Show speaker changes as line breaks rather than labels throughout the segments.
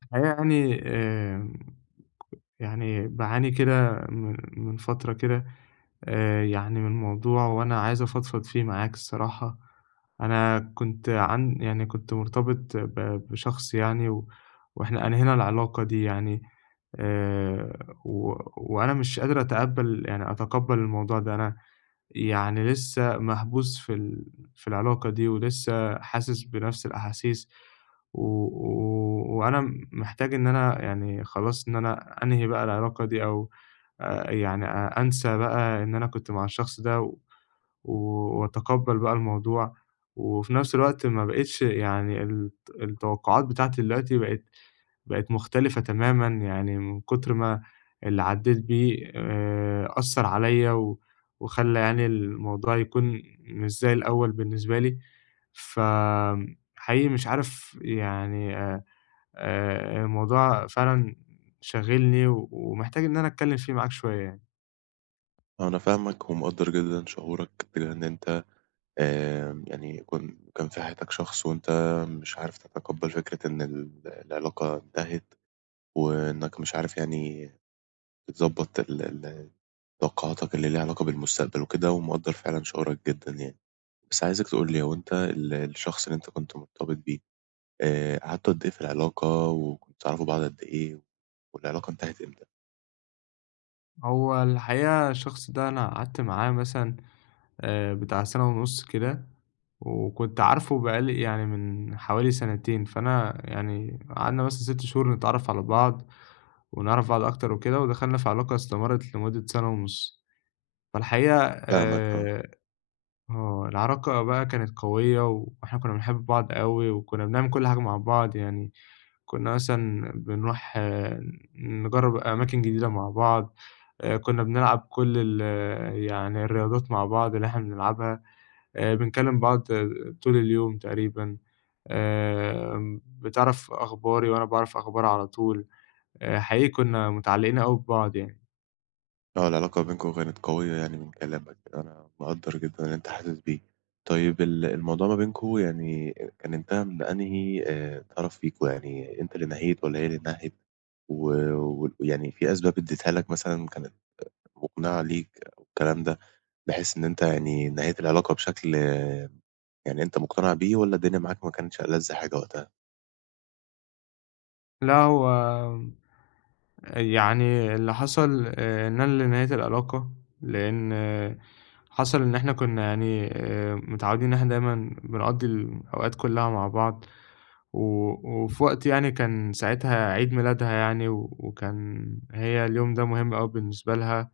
في الحقيقة يعني، آآ يعني، باعاني كده من من فترة كده آآ يعني من موضوع، وأنا عايز أفضفض فيه معاك الصراحة. أنا كنت عن يعني كنت مرتبط ب بشخص يعني، وإحنا أنهينا العِلاقة دي يعني، آآ و وأنا مش قادر أتقبل يعني أتِقبل الموضوع ده. أنا يعني لسه محبوس في ال في العلاقة دي، ولسه حاسس بنفْس الأحاسيس، و و وأنا محتاج إن أنا يعني خلاص، إن أنا أنهي بقى العِلاقة دي، أو آآ يعني، آآ أنسى بقى إن أنا كنت مع الشخص ده، و وأتقبل بقى الموضوع، وفي نفْس الوقت ما بقيتش يعني، الت التوقعات بتاعتي دلوقتي بقت بقت مختلفة تمامًا، يعني من كثر ما اللي عديت بيه آآ أثّر عليّا، و وخلى يعني الموضوع يكون مش زي الأول بالنسبة لي، ف امم حقيقي مش عارف يعني، آآ الموضوع فعلًا شاغلني، ومحتاج إن أنا أتكلم فيه معاك شوية يعني.
أنا فاهمك، ومقدر جدًا شعورك، بإن أنت آآ يعني، كون كان في حياتك شخص، وأنت مش عارف تتقبل فكرة إن ال العِلاقة انتهت، وإنك مش عارف، يعني تضبط ال ال ال طاقاتك اللي ليها علاقة بالمستقبل وكده، ومقدر فعلًا شعورك جدًا يعني. بس عايزك تقولي، هو أنت ال الشخص اللي أنت كنت مرتبط بيه، آآ قعدتوا قد إيه في العلاقة، وكنتوا تعرفوا بعض قد إيه، والعلاقة انتهت إمتى؟
هو الحقيقة الشخص ده أنا قعدت معاه مثلًا آآ، بتاع سَنة ونُص كده وكنت عارفه بقى لي يعني من حوالي سَنتين، فأنا يعني قعدنا مثلًا 6 شهور نتعرّف على بعض ونعرف بعض أكتر وكده ودخلنا في علاقة استمرّت لمدة سَنة ونُص. فالحقيقة
فاهمك آه.
آآ آه، العلاقة بقى كانت قوية و وإحنا كُنّا بنحب بعض أوي وكُنّا بنعمل كل حاجة مع بعض يعني، كُنّا مثلًا بنروح ن نجرّب أماكن جديدة مع بعض، آآ، كُنّا بنلعب كل ال يعني الرياضات مع بعض اللي إحنا بنلعبها، آآ، بنكلِّم بعض طول اليوم تقريبًا، آمم، بتعرف أخباري وأنا باعرف أخبارها على طول، آآ، حقيقي كُنّا متعلِّقين أوي ببعض يعني.
آه، العلاقة ما بينكم كانت قوية يعني من كلامك، أنا مقدّر جدًا اللي أنت حاسس بيه. طيب ال الموضوع ما بينكم يعني آآ، كان انتهى من أنهِي آآ، طرف فيكم، يعني أنت اللي نهيت والّا هي اللي نهِت و وال يعني في أسباب ادّتها لك مثلًا كانت مُقنعة ليك والكلام ده بحيث إن أنت يعني نهيت العلاقة بشكل يعني أنت مُقتنِع بيه والّا الدنيا معاك ما كانتش ألَذ حاجة وقتها؟
لأ، هو آآ، يعني اللي حصل، آآ، إن أنا اللي نهَيت العلاقة، لأن حصل إن إحنا كنا يعني، آآ، متعوِّدين، إحنا دايمًا بنقضِّي الـم الأوقات كلَّها مع بعض. و وفي وقت يعني، كان ساعتها عيد ميلادها يعني، و وكان هي اليوم ده مهم أوي بالنسبة لها.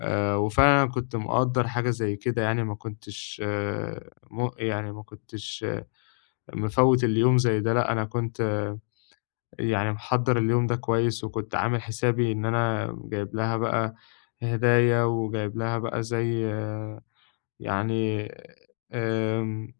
آآ، وفعلًا، أنا كنت مقدِّر حاجة زيّ كده يعني، ما كنتش آآ، م يعني، ما كنتش مفوِّت اليوم زيّ ده. لأ، أنا كنت يعني محضِّر اليوم ده كويس، وكنت عامل حسابي إن أنا جايبها بقى هدايا، وجايبها بقى زيّ يعني، آمم،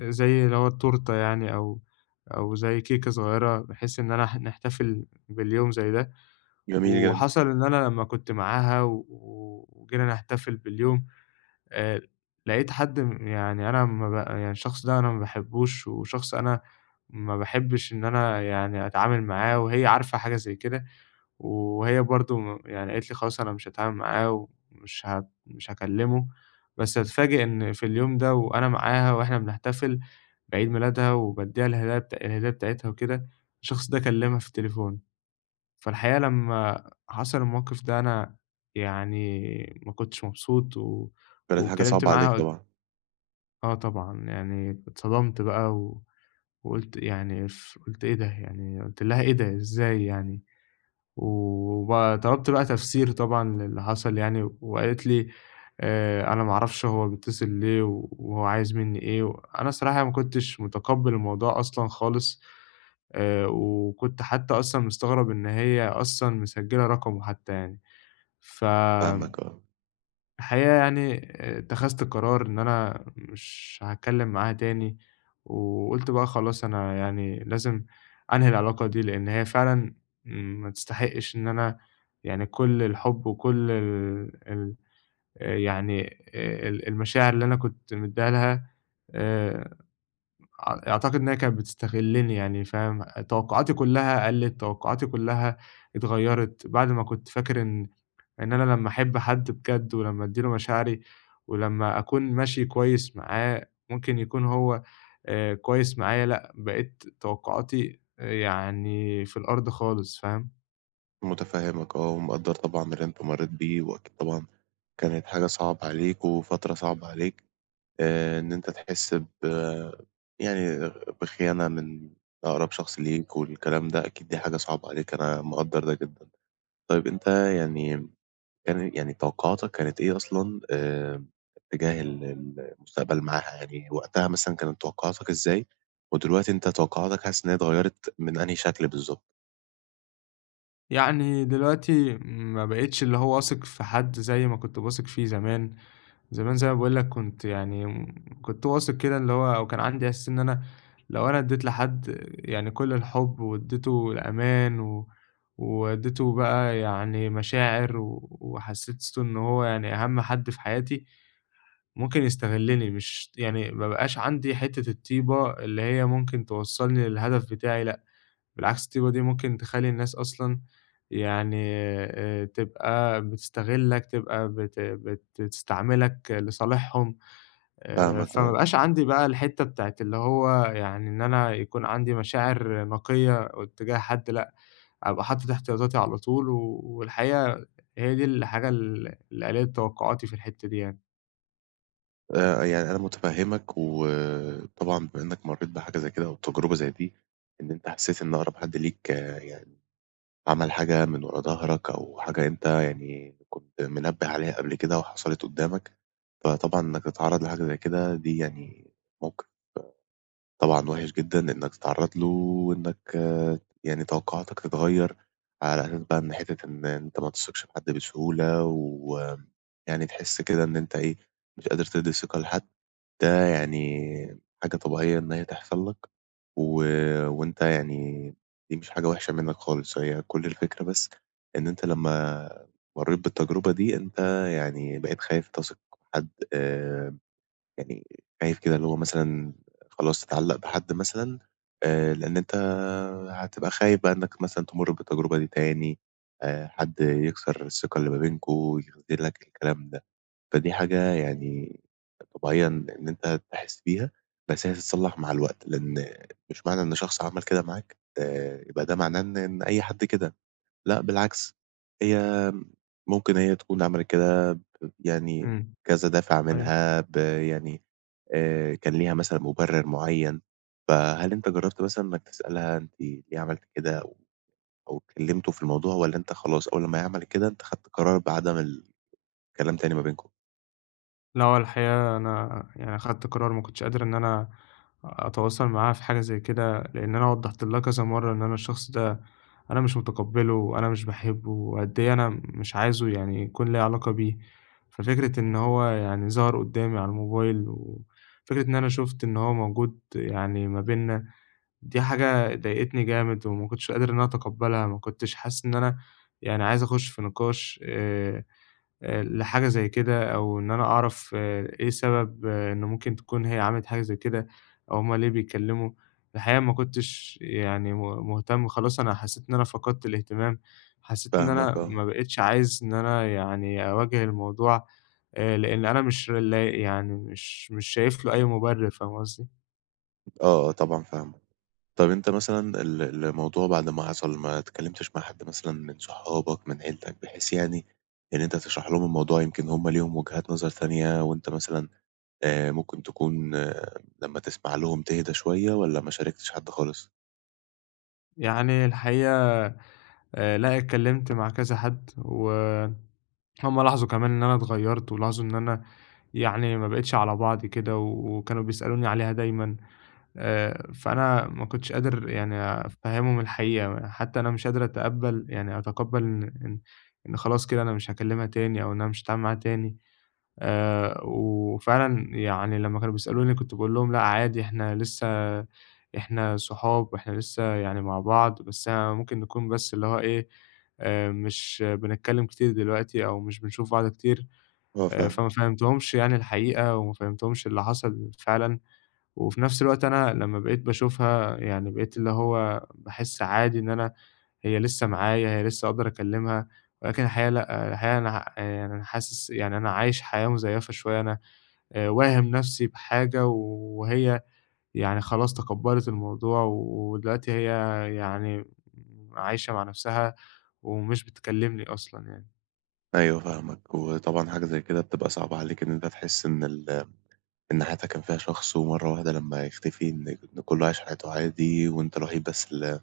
زيّ اللي هو التورتة يعني، أو أو زيّ كيكة صغيِّرة، بحيث إن أنا ح نحتفل باليوم زيّ ده.
جميل جدًا.
وحصل إن أنا لمّا كنت معاها و وجينا نحتفل باليوم، آآ، لقيت حد م يعني، أنا أما بقى يعني، الشخص ده، أنا ما بحبُّوش، وشخص أنا ما بحبِّش إن أنا يعني أتعامل معاه، وهي عارفة حاجة زيّ كده، وهي برضه م يعني، قالت لي: "خلاص، أنا مش هتعامل معاه ومش هب مش هكلِّمه." بس أتفاجأ إن في اليوم ده، وأنا معاها، وإحنا بنحتفل بعيد ميلادها، وبادِّيها الهدايا بت الهدية بتاعتها وكده، الشخص ده كلَّمها في التليفون. فالحقيقة، لمّا حصل الموقف ده، أنا يعني ما كنتش مبسوط، و
كانت حاجة
واتكلَّمت
صعبة
معاها
عليك
قل
طبعًا.
آه طبعًا يعني اتصدمت بقى و وقُلت يعني ف قُلت "إيه ده!" يعني قُلت لها: "إيه ده! إزاي يعني؟!" و وبقى طلبت بقى تفسير طبعًا للي حصل يعني وقالت لي: "آآ، أنا ما أعرفش هو بيتصل ليه و وهو عايز مني إيه و"، أنا الصراحة ما كُنتش متقبّل الموضوع أصلًا خالص آآ، وكُنت حتّى أصلًا مستغرب إن هي أصلًا مسجلة رقمه حتّى يعني فآمم،
فاهمك آه.
الحقيقة يعني اتخذت قرار إن أنا مش هاتكلّم معاها تاني، وقُلت بقى خلاص أنا يعني لازم أنهي العلاقة دي لأن هي فعلًا ما تستحقش إن أنا يعني كل الحب وكل ال ال آآ، يعني آآ، ال المشاعر اللي أنا كُنت مدّيها لها، آآ، أع أعتقد إن هي كانت بتستغلّني يعني، فاهم، أ توقعاتي كلّها قَلّت توقعاتي كلّها اتغيّرِت بَعد ما كُنت فاكر إن، إن أنا لمّا أحب حد بجد ولمّا أدي له مشاعري، ولمّا أكون ماشي كويّس معاه ممكن يكون هو آآ، كويّس معايا، لأ، بقيت توقعاتي، آآ، يعني في الأرض خالص. فاهم؟
مُتفهِّمك آه، ومقدّر طبعًا اللي أنت مرّيت بيه وأكيد طبعًا كانت حاجة صعبة عليك وفترة صعبة عليك، آآ إن أنت تحس ب يعني بخيانة من أقرب شخص ليك والكلام ده، أكيد دي حاجة صعبة عليك، أنا مقدّر ده جدًا. طيب، أنت يعني م يعني يعني توقُّعاتك كانت إيه أصلًا آمم اتّجاه ال المستقبل معاها؟ يعني وقتها مثلًا كانت توقُّعاتك إزاي ودلوقتي أنت توقُّعاتك حاسس إن هي اتغيَّرِت من أنهي شكل بالضبط؟
يعني دلوقتي ما بقيتش اللي هو واثق في حد زي ما كنت باثق فيه زمان. زمان زي ما باقول لك كنت يعني م كنت واثق كده اللي هو أو كان عندي إحساس إن أنا لو أنا ادّيت لحد يعني كل الحُب وادّيته الأمان و وادّيته بقى يعني مشاعر و وحسِّسته إنه هو يعني أهَم حد في حياتي، ممكن يستغلّني، مش ت يعني ما بقاش عندي حتّة الطيبة اللي هي ممكن توصّلني للهدف بتاعي لأ بالعكس، الطيبة دي ممكن تخلّي الناس أصلًا يعني آآ تبقى بتستغلّك، تبقى بت بت بتستعملك لصالحهم. آآ
فاهمك
فما
آه.
بقاش عندي بقى الحتّة بتاعة اللي هو يعني إن أنا يكون عندي مشاعر نقية اتّجاه حد لأ، أبقى حاطط احتياطاتي على طول و والحقيقة هي دي الحاجة ال اللي قلّلِت توقُّعاتي في الحتّة دي يعني.
آآ، يعني، أنا متفهِّمك، وطبعًا بما إنك مرَّيت بحاجة زي كده، أو تجربة زي دي، إن أنت حسِّيت إن أقرب حد ليك يعني، عمل حاجة من ورا ضهرك، أو حاجة أنت يعني كُنت منبِّه عليها قبل كده وحصلت قُدَّامك، فطبعًا إنك تتعرَّض لحاجة زي كده دي يعني موقف، آآ، طبعًا وحش جدًا إنك تتعرَّض له وإنك يعني توقُّعاتك تتغيَّر على أساس بقى، إن حتة إن أنت ما تثقش في حد بسهولة، ويعني تحِس كده إن أنت إيه، مش قادر تدِّي ثقة لحد، ده يعني، حاجة طبيعية إن هي تحصل لك. و وأنت يعني دي مش حاجة وحشة منك خالص. هي كل الفكرة بس إن أنت لمّا مرَّيت بالتجربة دي، أنت يعني بقيت خايف تثق في حد، آآ، يعني، خايف كده اللي هو مثلًا خلاص تتعلَّق بحد مثلًا. آآ، لأن أنت هتبقى خايف بقى إنك مثلًا تمُر بالتجربة دي تاني، آآ، حد يكسر الثقة اللي ما بينكم، يخذُلك الكلام ده. فدي حاجة يعني، طبيعية إن أنت تحِس بيها، بس هي تتصلح مع الوقت، لأن مش معنى إن شخص عمل كده معاك آآ، يبقى ده معناه إن إن أي حد كده. لأ، بالعكس، هي ممكن هي تكون عملت كده، يعني،
امم،
كذا دافع
أيوه.
منها ب يعني، آآ، كان ليها مثلًا مبرِّر معيَّن. فهل أنت جرَّبت مثلًا إنك تسألها: "أنت ليه عملتِ كده؟" أو أو اتكلَّمتوا في الموضوع، والّا أنت خلاص أول ما هي عملت كده، أنت خدت قرار بعدم ال الكلام تاني ما بينكم؟
لأ، هو الحقيقة، أنا يعني أخدت قرار، ما كنتش قادر إن أنا أتواصل معاها في حاجة زي كده، لأن أنا وضَّحت لها كذا مرَّة إن أنا الشخص ده، أنا مش مُتقبِّله، وأنا مش باحبه، وقد إيه أنا مش عايزه يعني، يكون ليها علاقة بيه. ففكرة إن هو يعني، ظهر قُدَّامي على الموبايل، وفكرة إن أنا شُفت إن هو موجود يعني، ما بيننا، دي حاجة ضايقتني جامد، وما كنتش قادر إن أنا أتقبَّلها. ما كنتش حاسِس إن أنا يعني، عايز أخُش في نقاش، آآ، آآ، لحاجة زي كده، أو إن أنا أعرف إيه سبب إنه ممكن تكون هي عملِت حاجة زي كده، أو هُم ليه بيتكلَّموا. الحقيقة، ما كنتش يعني م مُهتم. خلاص أنا حسِّيت إن أنا فقدت الاهتمام، حسِّيت إن
فاهمك
أنا
آه.
ما بقيتش عايز إن أنا يعني، أواجه الموضوع. آآ، لأن أنا مش لاق يعني، مش مش شايف له أي مبرِّر. فاهم قصدي؟
آه، آه، طبعًا فاهمك. طَب، أنت مثلًا ال الموضوع بعد ما حصل، ما اتكلمتش مع حد مثلًا من صحابك، من عيلتك، بحيث يعني إن أنت تشرح لهم الموضوع. يمكن هُم ليهم وجهات نظر تانية، وأنت مثلًا آآ، ممكن تكون لمّا تسمع لهم تهدا شوية، والّا ما شاركتش حد خالص؟
يعني الحقيقة آآ، لأ، اتكلّمت مع كذا حَد و هُم لاحظوا كمان إن أنا اتغيّرت، ولاحظوا إن أنا يعني ما بقيتش على بعضي كده و وكانوا بيسألوني عليها دايمًا آآ، فأنا ما كنتش قادر يعني أفهّمهم الحقيقة، حتى أنا مش قادر أتقبّل يعني أتقبّل إن إن إن خلاص كده أنا مش هاكلّمها تاني أو إن أنا مش هاتعامل معاها تاني آآ، وفعلًا يعني لمّا كانوا بيسألوني كنت باقول لهم لأ عادي، إحنا لسه إحنا صحاب وإحنا لسه يعني مع بعض، بس ممكن نكون بس اللي هو إيه آآ، مش بنتكلّم كتير دلوقتي أو مش بنشوف بعض كتير
آه،
آآ، فما
فاهمك.
فهّمتهُمش يعني الحقيقة وما فهّمتهُمش اللي حصل فعلًا، وفي نَفْس الوقت أنا لمّا بقيت باشوفها يعني بقيت اللي هو باحسّ عادي إن أنا هي لسه معايا هي لسه أقدر أكلّمها، ولكن الحقيقة لأ، الحقيقة أنا ه آآ، يعني أنا حاسس يعني أنا عايش حياة مزيّفة شوية، أنا آآ، واهم نَفْسي بحاجة وهي يعني خلاص تقبّلِت الموضوع ودلوقتي هي يعني م عايشة مع نَفْسها ومش بتكلّمني أصلًا يعني.
أيوه فاهمك، وطبعًا حاجة زَيّ كده بتبقى صعبة عليك إن أنت تحسّ إن ال إن حياتك كان فيها شخص ومَرّة واحدة لمّا يختفي إن ك إن كُلّه عايش حياته عادي، وأنت الوحيد بس ال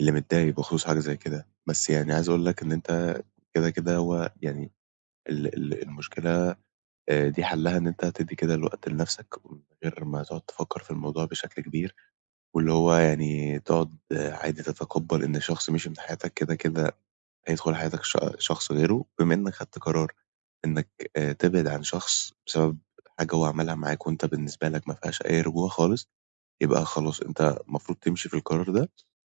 اللي متضايق بخصوص حاجة زَيّ كده، بس يعني عايز أقول لك إن أنت كده، كده هو يعني ال ال المشكلة آآ، دي حَلّها إن أنت تدّي كده الوقت لنَفْسك من غير ما تقعد تفكّر في الموضوع بشكل كبير واللي هو يعني تقعد عادي تتقبّل إن شخص مِشِي من حياتك كده، كده هيدخُل حياتك ش شخص غيرُه، بما إنّك خدت قرار إنّك آآ، تبعد عن شخص بسبب حاجة هو عملها معاك وأنت بالنسبة لك ما فيهاش أي رجوع خالص، يبقى خلاص أنت المفروض تمشي في القرار ده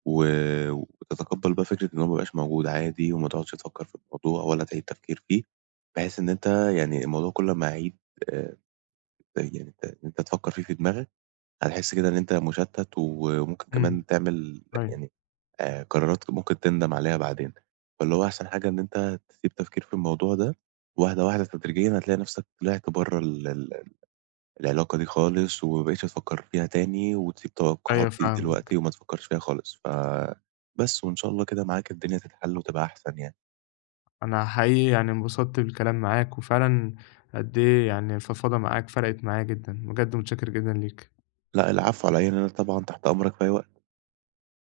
و وتتقبّل بقى فكرة إن هو ما بقاش موجود عادي، وما تقعدش تفكّر في الموضوع ولا تعيد تفكير فيه، بحيث إن أنت يعني الموضوع كُلّ أمّا يعيد آآ، آآ يعني أنت إن أنت تفكّر فيه في دماغك، هتحسّ كده إن أنت مُشتَّت و وممكن
إمم،
كمان تعمل
أيوه.
يعني آآ، قرارات ممكن تندم عليها بعدين، فاللي هو أحسن حاجة إن أنت تسيب تفكير في الموضوع ده وواحدة، واحدة تدريجيًا هتلاقي نَفْسك طلعت برّه ال ال العلاقة دي خالص، وما بقيتش تفكّر فيها تاني وتسيب
أيوه،
التوقّعات دي
فاهمك.
دلوقتي وما تفكّرش فيها خالص، ف بس وإن شاء الله كده معاك الدنيا تتحلّ وتبقى أحسن يعني.
أنا حقيقي يعني انبسطت بالكلام معاك، وفعلًا قدّ إيه يعني الفضفضة معاك فرَقِت معايا جدًا، بجد مُتشكّر جدًا ليك.
لأ، العفو على إيه، يعني أنا طبعًا تحت أمرك في أي وقت.